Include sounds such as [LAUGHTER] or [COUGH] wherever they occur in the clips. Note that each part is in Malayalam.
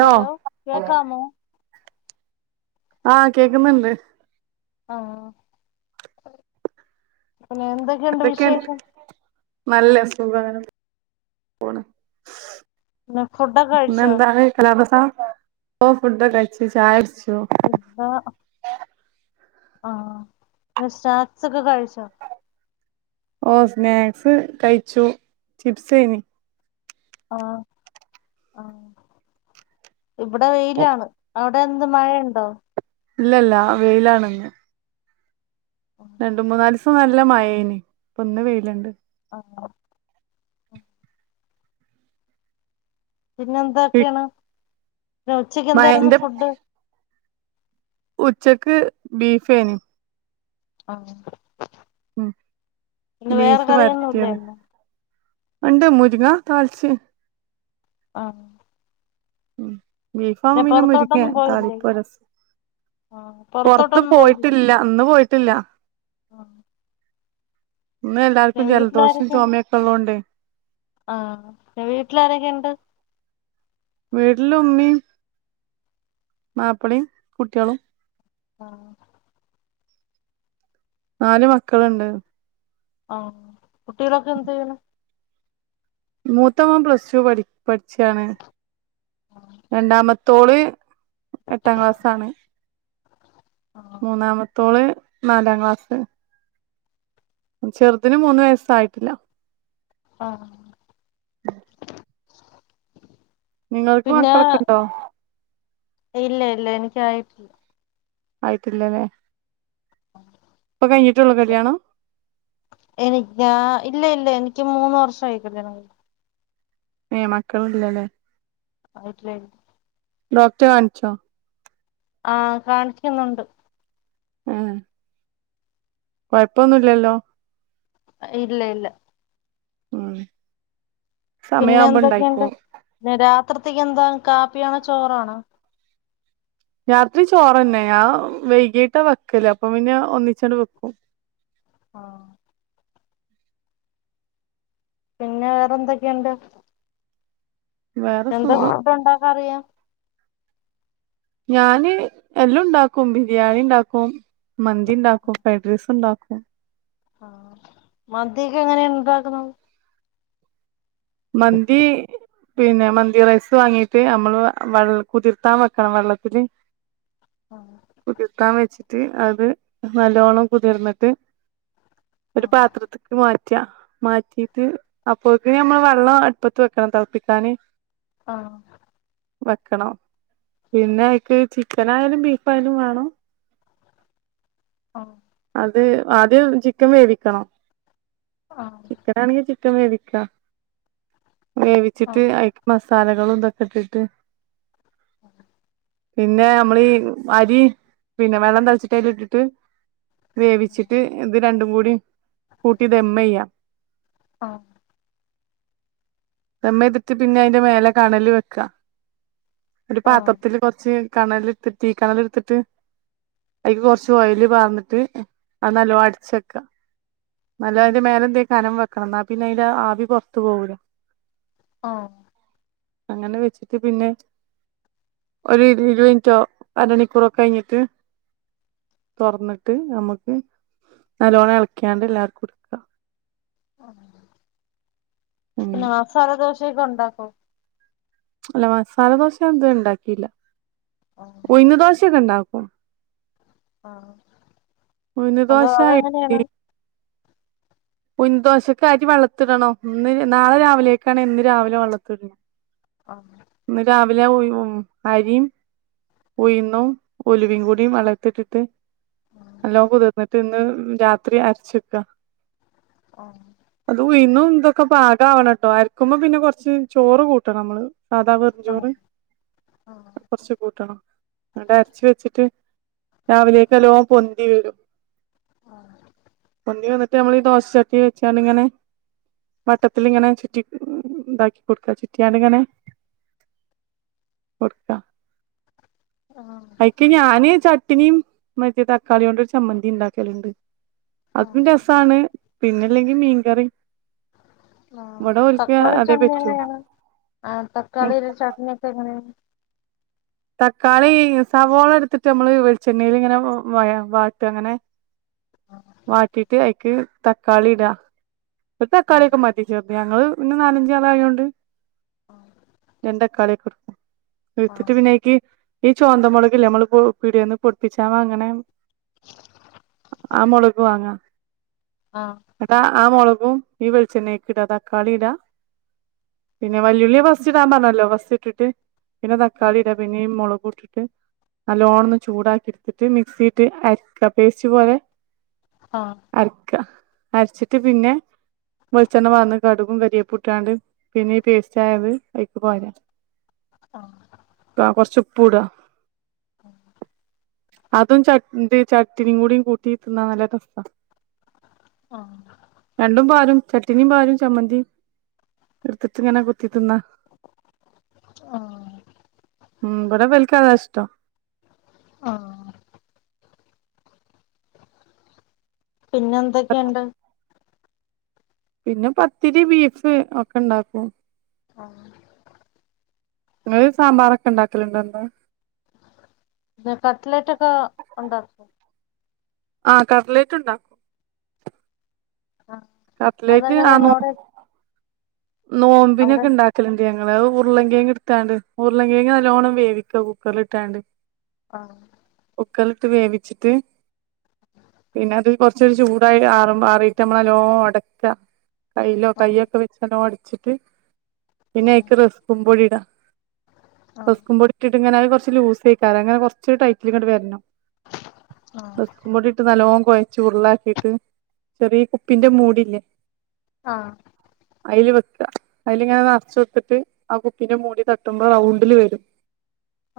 ഹലോ കേക്കാമോ ആഹ് കേക്കുന്നുണ്ട് ആഹ് പിന്നെ എന്തൊക്കെയുണ്ട് എന്തൊക്കെ വിശേഷം നല്ല സുഖം അങ്ങനെ പോണ് പിന്നെ ഫുഡൊക്കെ പിന്നെ കഴിച്ചോ എന്താണ് [UNINTELLIGIBLE] ഓ ഫുഡക്കെ കഴിച്ച് ചായ കുട്ച്ച് [UNINTELLIGIBLE] ആഹ് സ്നാക്സക്ക കഴിച്ചോ ഓ സ്നാക്സ് കഴിച്ചു ചിപ്സേനി ആഹ് ആഹ് ഇവിടെ വെയിലാണ് അവി ടെന്ത് മഴയുണ്ടോ ഇല്ല ഇല്ല വെയിലാണ്ന്ന് രണ്ട് മൂന്നാല് ഇപ്പം നല്ല മഴേനി ഇപ്പ് ഇന്ന് വെയില്ണ്ട് ആഹ് ഉം പിന്നെ എന്താക്കെയാണ് ഉച്ചക്ക് എന്തായിരുന്നു മഴന്റെ ഫുഡ് ഉച്ചക്ക് ബീഫേനി ആ ഉം ബീഫ് കറിയൊന്നുംല്ലേ വരത്തിയത് ഇന്ന് ഉണ്ട് മുരിങ്ങ [UNINTELLIGIBLE] ആ ഉം ബീഫാ മീനരുങ്ങ പോയില്ലേ താളിപ്പൊ രസം ആഹ് പുറത്ത് പുറത്തോട്ടൊന്നും പോയില്ലേ പോയിട്ടില്ല അന്ന് പോയിട്ടില്ല ഇന്ന് എന്റെ എല്ലാർക്കും വീട്ടില ജലദോഷം ആരൊക്കെണ്ട് ചുമയൊക്കെ ഉള്ളോണ്ടേ ആ വീട്ടിലാരൊക്കെ ഉണ്ട് വീട്ടില ഉമ്മീ മാപ്പിളും കുട്ടികളും ആ നാല് മക്കളുണ്ട് ആ കുട്ടിലോക്ക് എന്ത് ചെയന മൂത്തമ പ്ലസ് ടു പഠി പഠിച്ചാണ് രണ്ടാമത്തോള് എട്ടാം ക്ലാസ്ണ് ആഹ് മൂന്നാമത്തോള് നാലാം ക്ലാസ് ചെറുതിന് മൂന്ന വയസ്സ ആയിട്ടില്ല ആ നിങ്ങക്ക് മക്കളൊക്കെ ഉണ്ടോ ഇല്ല ഇല്ല എനിക്ക ആയി ആയിട്ടില്ലല്ലേ ഇപ്പൊ കഴിഞ്ഞിട്ടുള്ള കല്യാണ എനി ഞാ ഇല്ല ഇല്ല എനിക്ക് മൂന്ന് വർഷം ആയിക്കല് ഏ മക്കളും ഇല്ലല്ലേ [UNINTELLIGIBLE] ഡോക്ടർ കാണിച്ചോ ആ കാണിക്കുന്നുണ്ട് ഉം കൊഴപ്പൊന്നല്ലല്ലോ ഇല്ല ഇല്ല ഉം പിന്നെ സമയാവുമ്പോ എന്തൊക്കെയുണ്ട് ഉണ്ടായിക്കോളും രാത്രിത്തേക്ക് എന്താ കാപ്പിയണോ ചോറാണോ രാത്രി ചോറന്നെ ഞാൻ വൈകീട്ടാ വെക്കല് അപ്പൊ പിന്നെ ഒന്നിച്ചോണ്ട് വെക്കും ആ പിന്നെ വേറെന്തൊക്കെയണ്ട് വേറെ എന്താ സുഖം ഫുഡ ഉണ്ടാക്ക അറിയാം ഞാന് എല്ലാം ഉണ്ടാക്കും ബിരിയാണി ഉണ്ടാക്കും മന്തിണ്ടാക്കും ഫയഡ് റൈസ് ഒണ്ടാ ആ മന്തിയെക്കെ എങ്ങനെയാ ഒണ്ടാക്കാന്നത് മന്തി പിന്നെ മന്തി റൈസ് വാങ്ങീട്ട് നമ്മള് വെൾ കുതിർത്താൻ വെക്കണം വെള്ളത്തില് ആഹ് കുതിർക്കാ വെച്ചിട്ട് അത് ത് നല്ലോണം കുതിർന്നിട്ട് ഒര് പാത്രത്ത്ക്ക് മാറ്റ് റ്റാ മാറ്റിട്ട് അപ്പോഴക്ക് നമ്മള് പറ വെള്ളോ അടപ്പത്ത് വെക്കണം തെളപ്പിക്കാനി ആ വെക്കണോ പിന്നെ എക്ക് ചിക്കൻ ആയാലും ബീഫ് ആയാലും വേണം ആ അത് ആദ്യം ചിക്കൻ വേവിക്കണം ആഹ് ചിക്കനാണെങ്കി ചി ക്കൻ വേവിക്കാ വേവിച്ചിട്ട് ആഹ് അയിക്ക് മസാ ലകളും ഇതൊക്കെ ഇട്ടിട്ട് പിന്നെ നമ്മള് ഈ അരി പിന്നെ വെള്ളം തിളച്ചിട്ട് അതില് ഇട്ടിട്ട് വേവിച്ചിട്ട് ഇത് രണ്ടും കൂടി കൂട്ടി ദെമ്മയ്യ ആഹ് ദെമ്ചെയ്തിട്ട് പിന്നെ അതിൻ്റെ മേലെ കണല് വെക്കാ ഒര് ആഹ് ആഹ് പാത്രത്തില് കൊറച്ച് കണല് ഇട്ടിട്ട് തീ കണല് എട്ത്തിട്ട് അതിക്ക് കൊറച്ച് ഓയില് പാർന്നിട്ട് അത് നല്ലോണം അടച്ച് വെക്ക്യാ നല്ല അതിന്റെ മേലെ എന്തെങ്കിലും കനം വെ ക്ക ഇന്നാ പിന്നെയിന്റെ ആവി പൊർ ത്തു പോവൂല ആ അങ്ങനെ വെച്ചിട്ട് പിന്നെ ഒര് ഇര് മിനിറ്റോ അരണിക്കൂറൊക്കെ കഴിഞ്ഞിട്ട് തെറന്നിട്ട് നമ്മക്ക് നല്ലോണ്ണം ഇളിക്ക്യാണ്ട് എല്ലാർക്കും എടുക്കാം ആ പിന്ന അങ്ങനെ മസാല ദോശ ശൊക്കെ ഉണ്ടാക്കൊ അല്ല മസാല ദോശ എന്തേ ഒണ്ടാക്കിയില്ല ഉഴ്ന്ന് ദോശക്കെ ഉണ്ടാ ക്കും ആ ഉഴുന്ന് അതോ ദോശ അത് അങ്ങനെയാണ് ഉഴുന്ന്ദോശക്കരി വെള്ളത്തിയിടണം ഇന്ന് നാളെ രാവിലെക്കണേ ഇന്ന് രാവിലെ വെള്ളത്തി ഇടണോ ആ ഇന്ന് രാവിലെ ഉഴി അരീം ഉഴിന്നും ഉലുവയും കൂടി വെള്ളത്തിലിട്ടിട്ട് എല്ലാം കുതിർന്നിട്ട് ഇന്ന് രാത്രി അരച്ച് വെക്ക ആ ഉഴിന്നും ഇതൊക്കെ പാകാവണട്ടോ അരക്കുമ്പോ പിന്നെ കൊറച്ച് ചോറ് കൂട്ടണം ഞമ്മള് സാധാ ആഹ് വെറുംചോറ് ആഹ് കുറച്ച് കൂട്ടണം. അങ്ങട് അരച്ച് വെച്ചിട്ട് രാവിലെയൊക്കെ ലോ പൊന്തി വരും. പൊന്തിവന്ന ട്ട് നമ്മള് ഈ ദോശക്ക് വച്ചാണിങ്ങനെ വട്ടത്തിലിങ്ങനെ ചുറ്റി ഇണ്ടാക്കി കൊടുക്ക ചുറ്റിയാണിങ്ങനെ കൊടുക്ക ആഹ് അയിക്ക് ഞാന് ചട്ടിനിയും മറ്റേ തക്കാളികൊണ്ട് ഒരു ചമ്മന്തി ഇണ്ടാക്കല്ണ്ട്. അതും ആഹ് രസാണ്. പിന്നെല്ലെങ്കിൽ മീൻകറി ആ ഇവിടെ ഓൽക്ക് തക്കാളി അതേ ചട്ണി പറ്റൂ ആ ത തക്കാളീടെ ചട്ണി ഇപ്പ എങ്ങ ഉം തക്കാളി സവോള എടുത്തിട്ട് നമ്മള് വെളിച്ചെണ്ണേല് ഇങ്ങനെ വയ വാട്ടു അങ്ങനെ വാട്ടിട്ട് അയ്ക്ക് തക്കാളി ഇടാ ഒരു ആഹ് തക്കാളിയൊക്കെ മതി ചെറുത് ഞങ്ങള് പിന്നെ നാലഞ്ച് ആളായോണ്ട് രണ്ട് തക്കാളിയൊക്കെടു എടുത്തിട്ട് ആഹ് പിന്നെ അയ്ക്ക് ഈ ചുവന്നമുളക് ഇല്ലേ മുളക് പൊ പീടികേന്ന് പൊടിപ്പിച്ചാവങ്ങണെ. ആ മുളക് വാങ്ങാ ട്ടാ ആ മൊളകു ഉം ഈ വെളിച്ചണ്ണേക്ക് ഇടാ. തക്കാളി ഇടാ പിന്നെ വല്യ ഉളളി ഫസ് റ്റ് ഇടാൻ പറഞ്ഞല്ലോ ഫസ്റ്റ് ഇട്ടിട്ട് പിന്നെ തക്കാളി ആഹ് ഇടാ. പിന്നെ ഈ മുളക് ഇട്ടിട്ട് നല്ലോണം ഒന്ന് ചൂടാക്കി എടുത്തിട്ട് മിക്സി ഇട്ട് അരയ്ക്കാ. പേസ്റ്റ് പോലെ ആഹ് അരക്ക അരച്ചിട്ട് പിന്നെ വെളിച്ചെണ്ണ വാർന്ന് കടുകും കരിവേപ്പും ഇട്ടാണ്ട് പിന്നെ ഈ പേസ്റ്റ് ആയത് അയിക്ക് കോരാ. ആഹ് താ കുറച്ചു പ്പുടാ. ആ അതും ചട് ചട്ട്നീം കൂട്ടിത്തിന്നാ നല്ല ടെസ്റ്റാ. ആ രണ്ടും പാലും ചട്ടിനിയും പാലും ചമ്മന്തിയും എടുത്തിട്ട ഇങ്ങന കു ത്തി തിന്ന ആഹ് ആഹ് ഇവിടെ വൽക്ക അതാ ഇഷ് ത്ത ആ പിന്നെ എന്തൊക്കെണ്ട് പിന്നെ പത്തിരി ബീഫ് ഒക്കെ ഇണ്ടാക്കും ആ ങ്ങള് സാമ്പാറൊക്കെ ഇണ്ടാക്കല് ണ്ടോ എന്നും പിന്ന കട്ടലെറ്റ് ഒക്കെ ഉണ്ടാക്കും ആ കടലേറ്റ് ഉണ്ടാക്കും ആഹ് കട്ടലറ്റ് അതെങ്ങനെയാണ് ആണോ അവിടെ അവിടെ നോമ്പിനൊക്കെ ഉണ്ടാക്കല്ണ്ട് ഞ- ങ്ങത് ഉർളങ്കിയങ് എട്ത്താണ്ട് ഉർളങ്കിയങ് നല്ലോണം വേവിക്ക കുക്കറില ഇട്ടാണ്ട് ആ കുക്കർൽട്ട് വേവിച്ചിട്ട് പിന്നെ അത് കൊറച്ചൊരു ചൂടായി ആറ ആറിട്ട് നമ്മളല്ലോ ഒടക്ക കൈലോ ആഹ് കയ്യോ ഒക്കെ വെ ഒട്‌ച്ചിട്ട് പിന്നെ ഐക്ക് റസ്ക്കും പൊടിടാ ആഹ് ആഹ് റസ്കുമ്പൊടി ഇട്ട് ഇങ്ങന കുറച്ച് ലൂസെയ്‌ക്കാരം ങ്ങന കുറച്ചൊ ടൈറ്റില ഇങ്ങട്ട് വരണം റസ്ക്കും പൊടിട്ട് നല്ലോ കുഴച്ച് ഉർള്ളാക്കിട്ട് ചെറിയ കുപ്പിന്റെ മൂടില്ലേ ആ അതിൽ വെക്ക അതില ഇങ്ങനെ നിറച്ച വത്തിട്ട് ആ കുപ്പിന്റെ മൂടി തട്ടുമ്പോ റൗണ്ടില് വരും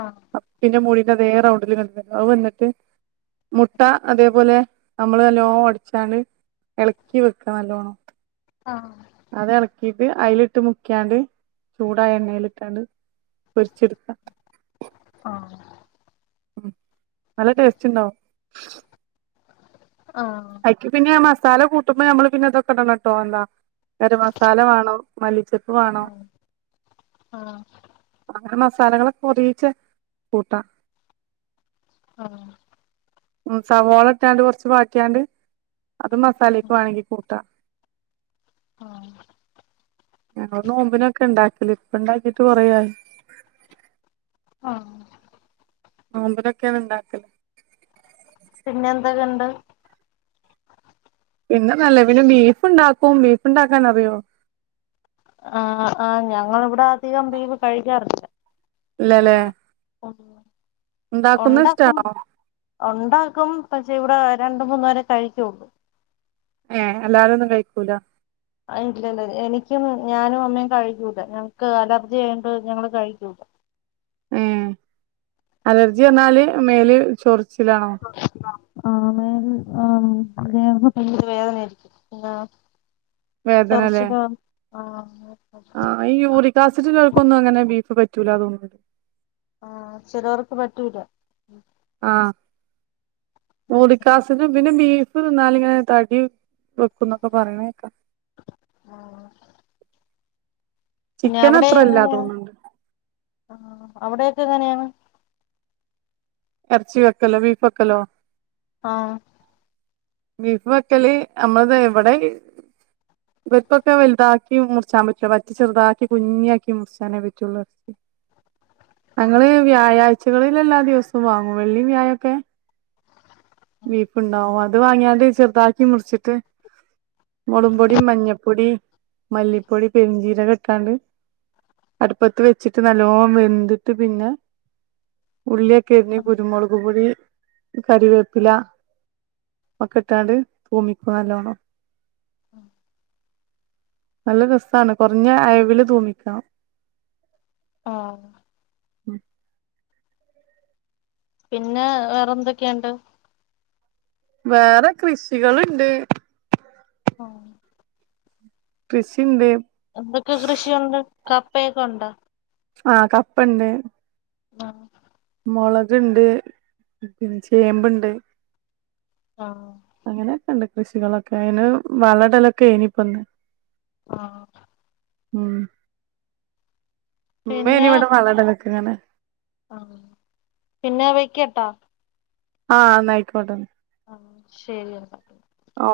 ആഹ് ആഹ് പിന്നെ മുടി അതേ റൗണ്ടില് കണ്ട അത് വന്നിട്ട് മുട്ട അതേപോലെ നമ്മള് നല്ലോ ഒടിച്ചാണ് ഇളക്കി വെക്ക നല്ലോണം ആ അത് ഇളക്കിട്ട് അതിലിട്ട് മുക്കിയാണ്ട് ചൂടായ എണ്ണയിലിട്ടാണ്ട് പൊരിച്ചെടുക്ക ആ ഉ നല്ല ടേസ്റ്റ് ഉണ്ടാവും ആഹ് ആഹ് അയ്ക്ക് പിന്നെ സാല കൂട്ടുമ്പോ നമ്മള് പിന്നെ ഇതൊക്കെടണം ട്ടോ എന്താ ഗര മസാല വേണോ മല്ലിച്ചപ്പ് വേണോ അങ്ങനെ മസ സലങ്ങളൊക്കെ ഒറിയിച്ച് കൂട്ടാ ആ ഉ സവാള ഇട്ടാണ്ട് കൊറച്ച് വാട്ടിയാണ്ട് അത് മസാലക്ക വേണങ്കി കൂട്ടാ ആഹ് നോമ്പിനൊക്കെ ഉണ്ടാക്ക അല ഇപ്പ ഉണ്ടാക്കിട്ട് കുറയ ആഹ നമ്പലൊക്കെയാണ് ഇണ്ടാക്കല് പിന്നെ എന്താകണ്ട് പിന്നെ നല്ല പിന്നെ ബീഫ്ണ്ടാക്കും ബീഫുണ്ടാക്കാനറിയോ ആ ആ ഞങ്ങളിവിടെ അധികം ബീഫ് കഴിക്കാറില്ല ഇല്ലലേ ഉ ഉണ്ടാക്കുന്നത് ഇഷ്ടാണോ ഉണ്ടാക്കും പക്ഷേ ഇവിടെ രണ്ട് മൂന്ന് വരെ കഴിക്കുള്ളൂ ഏ എല്ലാരും ഒന്നും കഴിക്കൂല ഇല്ലല്ല എനിക്കും ഞാനും അമ്മേയും കഴിക്കൂല ഞങ്ങക്ക് അലർജി ആയണ്ട് ഞങ്ങള് കഴിക്കൂല ഏ അലർജി വന്നാല് മേല് ചൊറി ആണ് ആ അവയവം [UNINTELLIGIBLE] വേദനയായിരിക്കും ആ വേദനല്ലേ ആഹ് ആ ഈ യൂറിക്കാസിഡുള്ളവർക്കൊന്നും അങ്ങനെ ബീഫ് പറ്റി പറ്റൂല തോനിന്നു ആ ചിലവർക്ക് പറ്റൂല ആ യൂറികാസിടിനും പിന്നെ ബീഫ് തിന്നാല് ഇങ്ങനെ തടി വെക്കുംന്നൊക്കെ പറയ്ണേക്കാ ആഹ് പിന്നെ ചിക്കൻ അത്രല്ലാ തോന്നുണ്ട് ആ അവിടൊക്കെ എങ്ങനെയാണ് ഇറച്ചി വെക്കലോ ബീഫ് വെക്കലോ ആഹ് ബീഫ് വക്കല് നമ്മളത് എവിടെ വെപ്പൊക്കെ വലുതാക്കി മുറിച്ചാൻ പറ്റില്ല വറ്റി ചെറുതാക്കി കുഞ്ഞിയാക്കി മുറിച്ചാനേ പറ്റുള്ളൂ ആഹ് ഞങ്ങള് വ്യാഴാഴ്ച ഴ്ച്ചകളിലെല്ലാ ദിവസവും വാങ്ങും വെള്ളി വ്യായമൊക്കെ ബീഫ് ണ്ടാവും അതെ അത് വാങ്ങിയാണ്ട് ചെറുതാക്കി മുറിച്ചിട്ട് മൊളുംപൊടി മഞ്ഞപ്പൊടി മല്ലിപ്പൊടി പെരിഞ്ചീരകംട്ടാണ്ട് അടുപ്പത്ത് വെച്ചിട്ട് നല്ലോണം വെന്തിട്ട് പിന്നെ ഉള്ളിയക്കെരിഞ്ഞ് കുരുമുളക്പൊടി കരിവേപ്പില ഒക്കെട്ടാണ്ട് ഭൂമിക്ക നല്ലോണം ഉ നല്ല രസാണ് കുറഞ്ഞ അയവില് തൂമ്പിക്കണം ആ ഉം പിന്നെ വേറെന്തൊക്കെയുണ്ട് വേറെ കൃഷികളുണ്ട് ആ കൃഷിണ്ട് കൃഷിയുണ്ട് കപ്പയൊക്കെ ഉണ്ടോ ആഹ് കപ്പണ്ട് ഉം മുളക്ണ്ട് പിന്നെ ചേമ്പ്ണ്ട് ആഹ് അങ്ങനെയൊക്കെ ഇണ്ട് കൃഷികളൊക്കെ അയിന് വളടലൊക്കെ ഏയ്നിപ്പന്ന് ആഹ് ഉം മുമ്പേനി പിന്നെ ഇവടെ വളടലോ ക്ക്ങ്ങനെ ആഹ് പിന്നെ വെക്കാട്ടൊ ആഹ് ന്നായികൊട്ടെ ആഹ് ശെരി എന്നാ ട്ടൊ ഓ